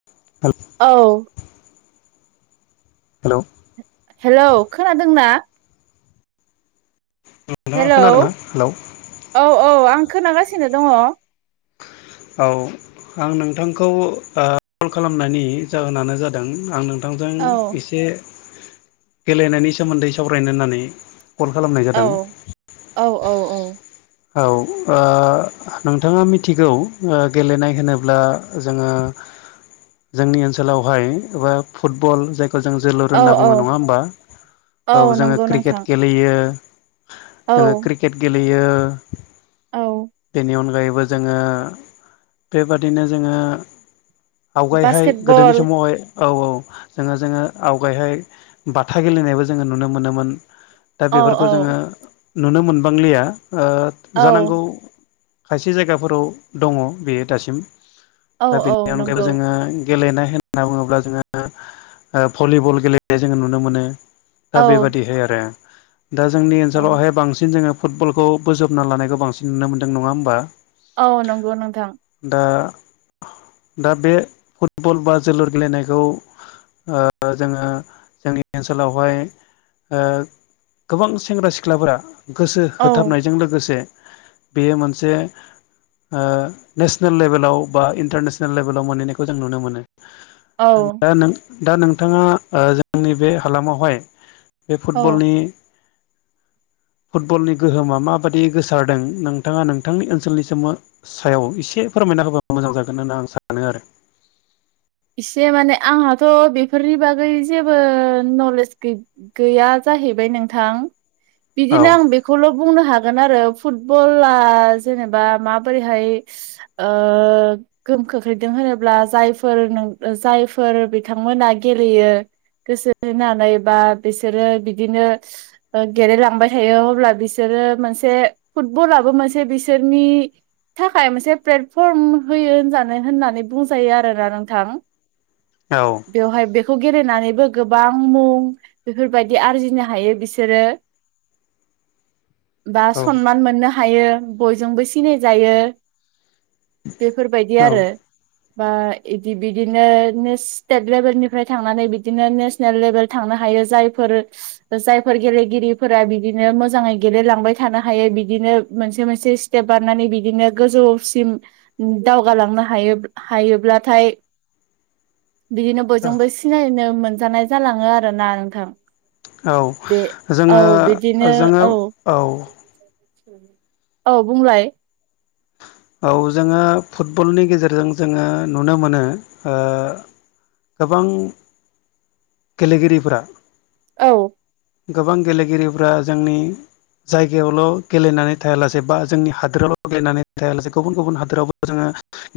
[unintelligible] औ hello hello खोनादोंना? नोंथाङा हेलौ खोनादोंना हेलौ औ औ आं खोनागासिनो दङ। औ आं नोंथांखौ आ कल खालामनायनि जाहोनानो जादों आं नों थांजों औ एसे गेलेनायनि सोमोन्दै सावरायनो होननानै कल खालामनाय जादों औ औ औ औ ओ नोंथाङा मिथिगौ ओ गेलेनाय होनोब्ला जोङो जोंनि ओनसोलावहाय एबा फुटबल जाय खौ जों जोलुर औ होनना औ बुङो नङा होमबा! औ जोङो नंगौ क्रिकेट नोंथां गेलेयो औ जोङो क्रिकेट गेलेयो औ बेनि अनगायैबो जोङो बेबादिनो जोङो आवगायहाय बास्केट गोदोनि बल समावहाय औ औ जोङो जोङो, आवगायहाय बाथा गेलेनायबो जोङो नुनो मोनोमोन दा औ बेफोरखौ जोङो नुनो मोनबांलिया, ओ औ जानांगौ खायसे जायगाफोराव दङ बेयो दासिम, औ दा बेनि औ अनगायैबो नंगौ जोङो गेलेनाय होनना बुङोब्ला ओ जोङो भलिबल गेलेनाय जोङो नुनो मोनो। औ दा बेबादिहाय आरो दा जोंनि औ ओनसोलावहाय बांसिन जोङो फुटबलखौ बोजब ना लानायखौ बांसिन नुनो मोनदों नङा होमबा! औ नंगौ नोंथां। दा दा बे फुटबल बा जोलुर गेलेनायखौ ओ जोङो जोंनि ओनसोलावहाय ओ गोबां सेंग्रा सिख्लाफोरा गोसो औ होथाबनायजों लोगो से बेयो मोनसे ओ नेसनेल लेभेलाव बा इन्टारनेसनेल लेभेलाव मोनहैनायखौ जों नुनो मोनो औ दा नों दा नोंथाङा जोंनि बे हालामावहाय बे औ फुटबलनि फुटबलनि गोहोमा माबा दि गोसारदों नोंथाङा नोंथांनि ओनसोलनि सोमो सायाव एसे फोरमायना होबा मोजां जागोन होन्नानै आं सानो आरो इसे माने आंहाथ' बेफोरनि बागै जेबो नलेज गैया जाहैबाय नोंथां औ बिदिनो आं बे खौल' बुंनो हागोन आरो फुटबला जेनेबा माबोरैहाय ओ गोहोम खोख्लैदों होनोब्ला जायफोर नों जायफोर बिथांमोना गेलेयो गोसो होनानै बा बिसोरो बिदिनो ओ गेलेलांबाय थायो अब्ला बिसोरो मोनसे फुटबलाबो मोनसे बिसोरनि थाखाय मोनसे प्लेटफर्म होयो होनजानो होननानै बुंजायो आरोना नों थां औ बेवहाय बेखौ गेलेनानैबो गोबां मुं बेफोरबायदि आरजिनो हायो बिसोरो। [inaudible] बा सनमान मोननो हायो बयजोंबो सिनायजायो। बेफोरबायदि औ आरो बा इदि बिदिनो स्टेट लेभेलनिफ्राय थांनानै बिदिनो नेसनेल लेभेल थांनो हायो जायफोर जायफोर गेलेगिरिफोरा बिदिनो मोजाङै गेलेलांबाय थानो हायो बिदिनो मोनसे मोनसे स्टेप बारनानै बिदिनो गोजौसिम दावगालांनो हायो हायोब्ला नाथाय बिदिनो बयजोंबो सिनायनो मोनजानाय जालाङो आरो ना नोंथां। बे औ औ जोङो बिदिनो जोङो औ औ बुंलाय औ जोङो फुटबलनि गेजेरजों जोङो नुनो मोनो ओ गोबां गेलेगिरिफोरा औ गोबां गेलेगिरिफ्रा जोंनि जायगायावल' गेलेनानै थायालासे बा जोंनि हादोरावल' गेलेनानै थायालासे गुबुन गुबुन हादोरावबो जोङो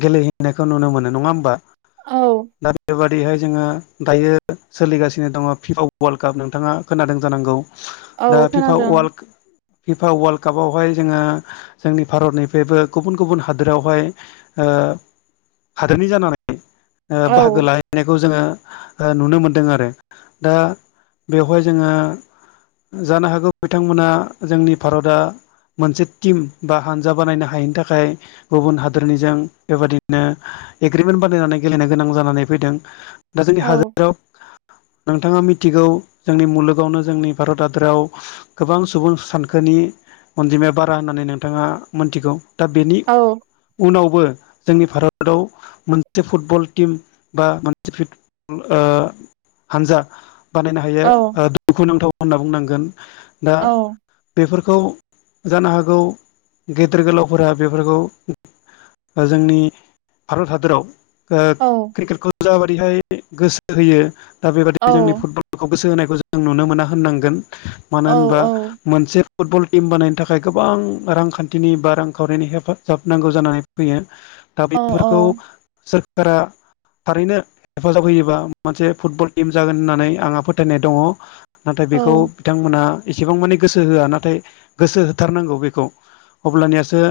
गेलेहैनायखौ नुनो मोनो नङा होमबा औ दा बेबादिहाय जोङो दायो सोलिगासिनो दङ फिफा वर्ल्ड काप नोंथाङा खोनादों जानांगौ दा औ फिफा खोनादों वार्ल्ड बिफा वर्ल्ड कापावहाय जोङो जोंनि भारतनिफ्रायबो गुबुन गुबुन हादोरावहाय ओ हादोरनि जानानै ओ औ बाहागो लायो बनायखौ जोङो नुनो मोनदों आरो दा बेवहाय जोङो जानो हागौ बिथांमोना जोंनि भारतआ मोनसे टिम बा हानजा बानायनो हायैनि थाखाय गुबुन हादोरनिजों बेबायादिनो एग्रिमेन्ट बानायनानै गेलेनो गोनां जानानै फैदों दा जोंनि औ हादोराव नोंथाङा मिथिगौ जोंनि मुलुगावनो जोंनि भारत हादराव गोबां सुबुं सानखोनि अनजिमाया बारा होननानै नोंथाङा मोनथिगौ दा बेनि औ उनावबो जोंनि भारताव मोनसे फुट फुटबल टिम बासे फुटबल ओ हानजा बानायनो हायो औ ओ दुखुनांथाव होनना बुंनांगोन दा ओ औ बेफोरखौ जानो हागौ गेदेर गोलावफोरा बेफोरखौ जोंनि भारत हादराव ओ औ क्रिकेटखौ जाबादिहाय गोसो होयो दा औ बेबादि जोंनि फुटबल गखौ गोसो होनायखौ जों नुनो मोना होननांगोन मानो औ होनबा मोनसे फुटबल टिम बानायनो थाखाय गोबां रांखान्थिनि बा रांखावरिनि हेफाजाब नांगौ जानानै फैयो दा बेफोरखौ सोरखारा थारैनो हेफाजाब होयोबा मोनसे फुटबल टिम जागोन होननानै आंहा फोथायनाय दङ। नाथाय बेखौ बिथांमोना एसेबां माने गोसो होआ नाथाय गोसो होथारनांगौ बेखौ अब्लानियासो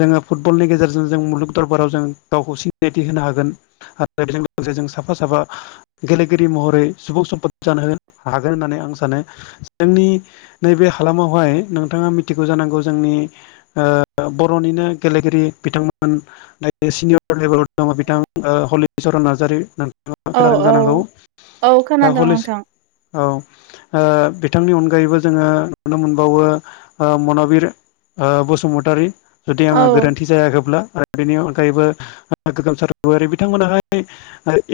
जोङो फुटबलनि गेजेरजों जों मुलुग दरबाराव जों गावखौसि सिनायथि होनो हागोन आरो बेजों लोगोसे जों साफा साफा गेलेगिरि महरै सुबुं सम्पत जानो हागोन होननानै आं सानो जोंनि नैबे हालामावहाय नोंथाङा मिथिगौ जानांगौ जोंनि ओ बर'निनो गेलेगिरि बिथांमोन न सिनियर लेभेलाव दङ बिथां ओ हलिचरन नार्जारि नो थाङा औ खोनादों जानांगौ औ औ दा खोनादों हलिस नोंथां औ ओ बिथांनि अनगायैबो जोङो नुनो मोनबावो ओ मनबिर ओ बसुमतारी जुदि औ आंहा गोरोन्थि जायाखैब्ला आरो बेनि अनगायैबो गोगोमसारारि बिथांमोनाहाय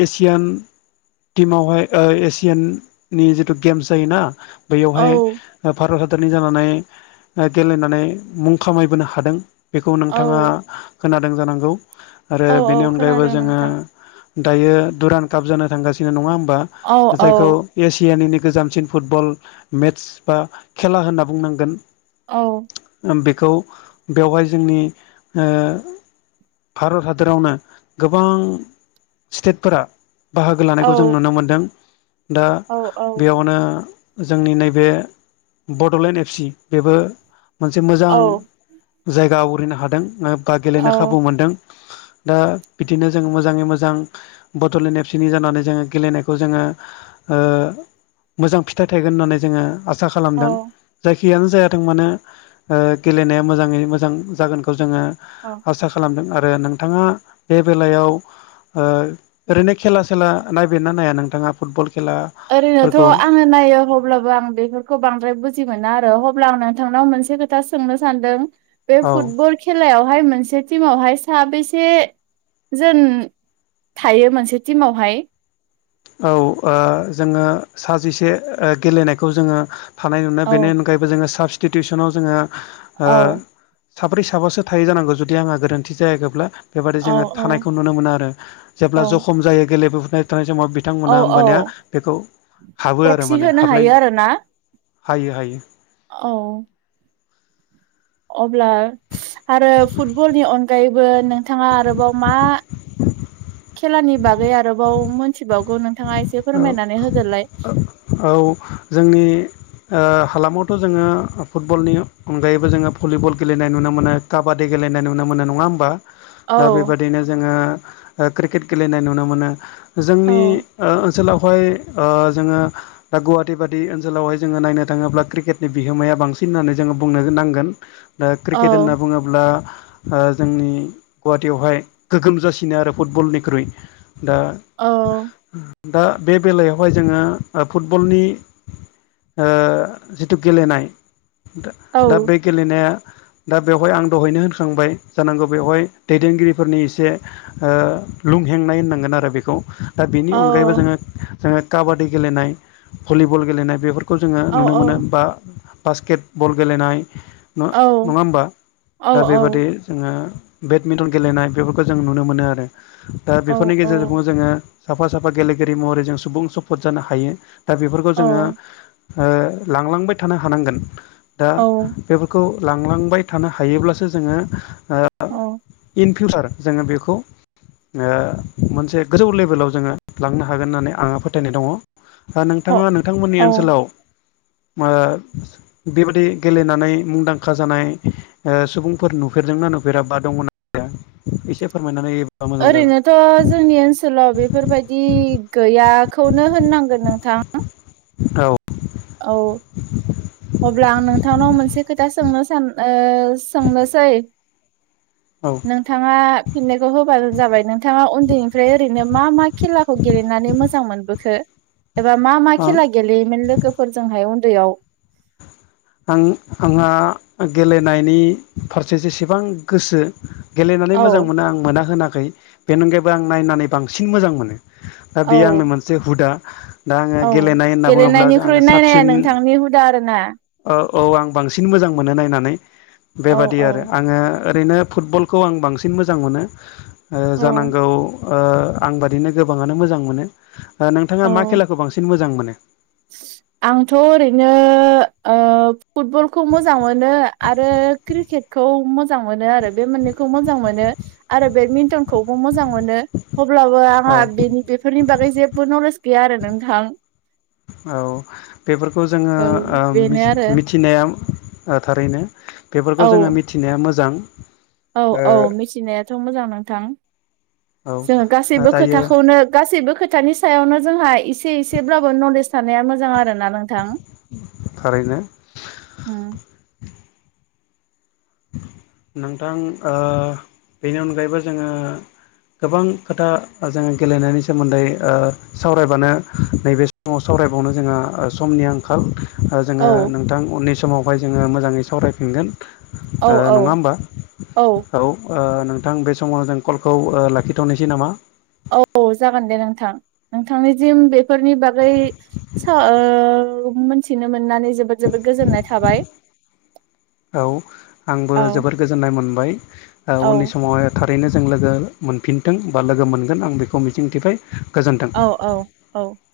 एसियान टिमावहाय ओ एसियाननि जिथु गेम्स जायोना बैयावहाय औ भारत हादरनि जानानै गेलेनानै मुं खामायबोनो हादों। बेखौ नोंथाङा औ खोनादों जानांगौ। आरो औ बेनि औ अनगायैबो खोनादों जोङो नोंथां दायो दुरान काप जानो थांगासिनो नङा होमबा? औ औ जायखौ औ एसियानिनो गोजामसिन फुटबल मेट्स बा खेला होनना बुंनांगोन। औ। बेखौ बेवहाय जोंनि ओ भारत हाद दोरावनो गोबां स्टेटफोरा बाहागो औ लानायखौ जों नुनो मोनदों दा औ बेयावनो जोंनि नैबे बड'लेण्ड एफ सि बेबो मोनसे मोजां औ जायगा आवग्रिनो हादों बा गेलेनो खाबु मोनदों। दा बिदिनो जो मोजाङै मोजां बड'लेण्ड एबसिनि जानानै जोङो गेलेनायखौ जोङो ओ मोजां फिथाइ थायगोन होननानै जोङो आसा औ खालामदों। जायखियानो जायाथों मानो ओ गेलेनाया मोजाङै मोजां जागोनखौ जोङो अ। आसा खालामदों आरो नोंथाङा बे बेलायाव ओ ओरैनो खेला सेला नायबिनना नाया नोंथाङा फुटबल खेला। ओरैनोथ' आङो नायो अब्लाबो आं बेफोरखौ बांद्राय बुजि मोना आरो अब्ला आं नोंथांनाव मोनसे खोथा सोंनो सानदों। बे औ फुटबल खेलायावहाय मोनसे टिमावहाय साबैसे जोन थायो मोनसे टिमावहाय। औ ओ जोङो सा जिसे ओ गेलेनायखौ जोङो थानाय नुनो औ बेनि अनगायैब बो जोङो साबसटिटिउसनाव जोङो ओ औ साब्रै साबासो थायो जानांगौ जुदि आंहा गोरोन्थि जायाखैब्ला। बेबादि औ जोङो औ थानायखौ नुनो मोनो आरो जेब्ला औ जखम जायो गेलेबोफबाय थानाय समाव। औ बिथांमोना औ होमबानिया बेखौ हाबो आरो प्रक्सि माने होनो हाबलाय हायो आरोना हायो हायो। औ। अब्ला आरो फुटबलनि अनगायैबो नोंथाङा आरोबाव मा खेलानि बागै आरोबाव मोनथिबावगौ नोंथाङा एसे औ फोरमायनानै होदोलाय। औ जोंनि ओ हालामावथ' जोङो फुटबलनि अनगायैबो जोङो भलिबल गेलेनाय नुनो मोनो। काबादि गेलेनाय नुनो मोनो नङा ओमबा? औ दा बेबादिनो जोङो ओ क्रिकेट गेलेनाय नुनो मोनो औ जोंनि ओ ओनसोलावहाय ओ जोङो दा गुवाहाटिबादि ओनसोलावहाय जोङो नायनो थाङोब्ला क्रिकेटनि बिहोमाया बांसिन होननानै जोङो बुंनो नांगोन। दा औ क्रिकेट होनना बुङो ब्ला ओ जोंनि गुवाहाटियावहाय गोगोम जाासिनो आरो फुटबलनिख्रुइ। दा औ। दा बे बेलायावहाय जोङो ओ फुटबलनि ओ जिथु गेलेनाय औ दा बे गेलेनाया दा बेवहाय आं दहायनो होनखांबाय जानांगौ बेवहाय दैदेनगिरिफोरनि एसे ओ लुंहेंनाय होननांगोन आरो बेखौ दा बेनि औ अन जोंङो काबादि गेलेनाय भलिबल गेलेनाय बेफोर खौ जोङो औ नुनो मोनो बा बास्केट बल गेलेनाय। नङा औ होमबा औ दा औ बेबादि जोङो बेडमिन्टन गेलेनाय बेफोरखौ जों नुनो मोनो आरो दा बेफोरनि गेजेरजोंबो औ जोङो साफा सा फा गेलेगिरि महरै जों सुबुं स्फद जानो हायो दा बेफोरखौ जोङो। ओ लांलांबाय थानो हानांगोन दा औ बेफोरखौ लांलांबाय थानो हायोब्लासो जोङो इन ओ फिउसार जोङो बेखौ ओ मोनसे गोजौ लेभेलाव जोङो लांनो हागोन होननानै आंहा फोथायनाय दङ औ नोंथाङा नोंथांमोननि औ ओनसोलाव ओ बेबायाददि गेलेनानै मुंदांखा जानाय। ओ सुबुंफोर नुफेरदोंना नुफेरा बा दङना एसे फोरमायनानै मोजां जागोन ओरैनोथ' जोंनि ओनसोलाव बेफोरबायदि बिदि गैयाखौनो होननांगोन नोंथां। औ औ अब्ला आं नोंथांनाव मोनसे खोथा सोंनो सान ओ सोंनो सै औ नों नोंथाङा फिननायखौ होबानो जाबाय नोंथाङा उन्दैनिफ्राय ओरैनो मा मा खेलाखौ गेलेनानै मोजां मोनबो एबा मा मा आं खेला गेलेयोमोन लोगोफोरजोंहाय उन्दैयाव? आं आंहा गेलेनायनि फारसे जेसेबां गोसो गेलेनानै औ मोजां मोनो आं मोना होनाखै बेनि अनगायैबो आं नायनानै बांसिन मोजां मोनो। ओ औ बेयो आंनि मोनसे हुदा दा आङो औ गेलेनाय होनना बुङोब्ला आङो साबसिन नि हुदा आरोना। औ औ आं बांसिन मोजां मोनो नायनानै औ बेबादि औ आरो आङो ओरैनो फुटबल खौ आं बांसिन मोजां मोनो ओ औ जानांगौ। ओ आं बादिनो गोबाङानो मोजां मोनो। नोंथाङा मा औ खेलाखौ बांसिन मोजां मोनो? आंथ' ओरैनो ओ फुटबलखौ मोजां मोनो आरो क्रिकेटखौ मोजां मोजां मोनो आरो बे मोननैखौ मोजां मोनो आरो बेडमिन्टनखौबो मोजां मोनो। अब्लाबो आंहा औ बेनि बेफोरनि बागै जेबो नलेज गैया आरो नोंथां। औ बेफोरखौ जोङो औ ओ बेनो आरो मिथिनाया थारैनो औ बेफोरखौ जों मिथिनाया मोजां। औ औ मिथिनायाथ' मोजां नोंथां। औ जोङो गासैबो दायो खोथाखौनो गासैबो खोथानि सायावनो जोंहा एसे एसेब्लाबो नलेज थानाया मोजां आरोना नोंथां। थारैनो। उम नोंथां ओ बेनि अनगायैबो जोङो गोबां खोथा जोङो गेलेनायनि सोमोन्दै ओ सावरायबानो नैबे समाव सावरायबावनो जोंहा समनि आंखाल। आरो औ जोङो नोंथां उननि समावहाय जोङो मोजाङै सावरायफिनगोन। औ ओ औ नङा होमबा। औ नोंथां बे समाव जों कलखौ लाखिथ'नोसै नामा? औ जागोन दे नोंथां नोंथांनि सिम बे फोरनि बागै सा ओ मिथिनो मोननानै जोबोद जोबोद गोजोननाय थाबाय। औ आंबो औ जोबोर गोजोननाय मोनबाय औ उननि समावहाय। थारैनो जों लोगो मोनफिनथों बा लोगो मोनगोन आं बेखौ मिजिंथिबाय। गोजोन्थों। औ औ औ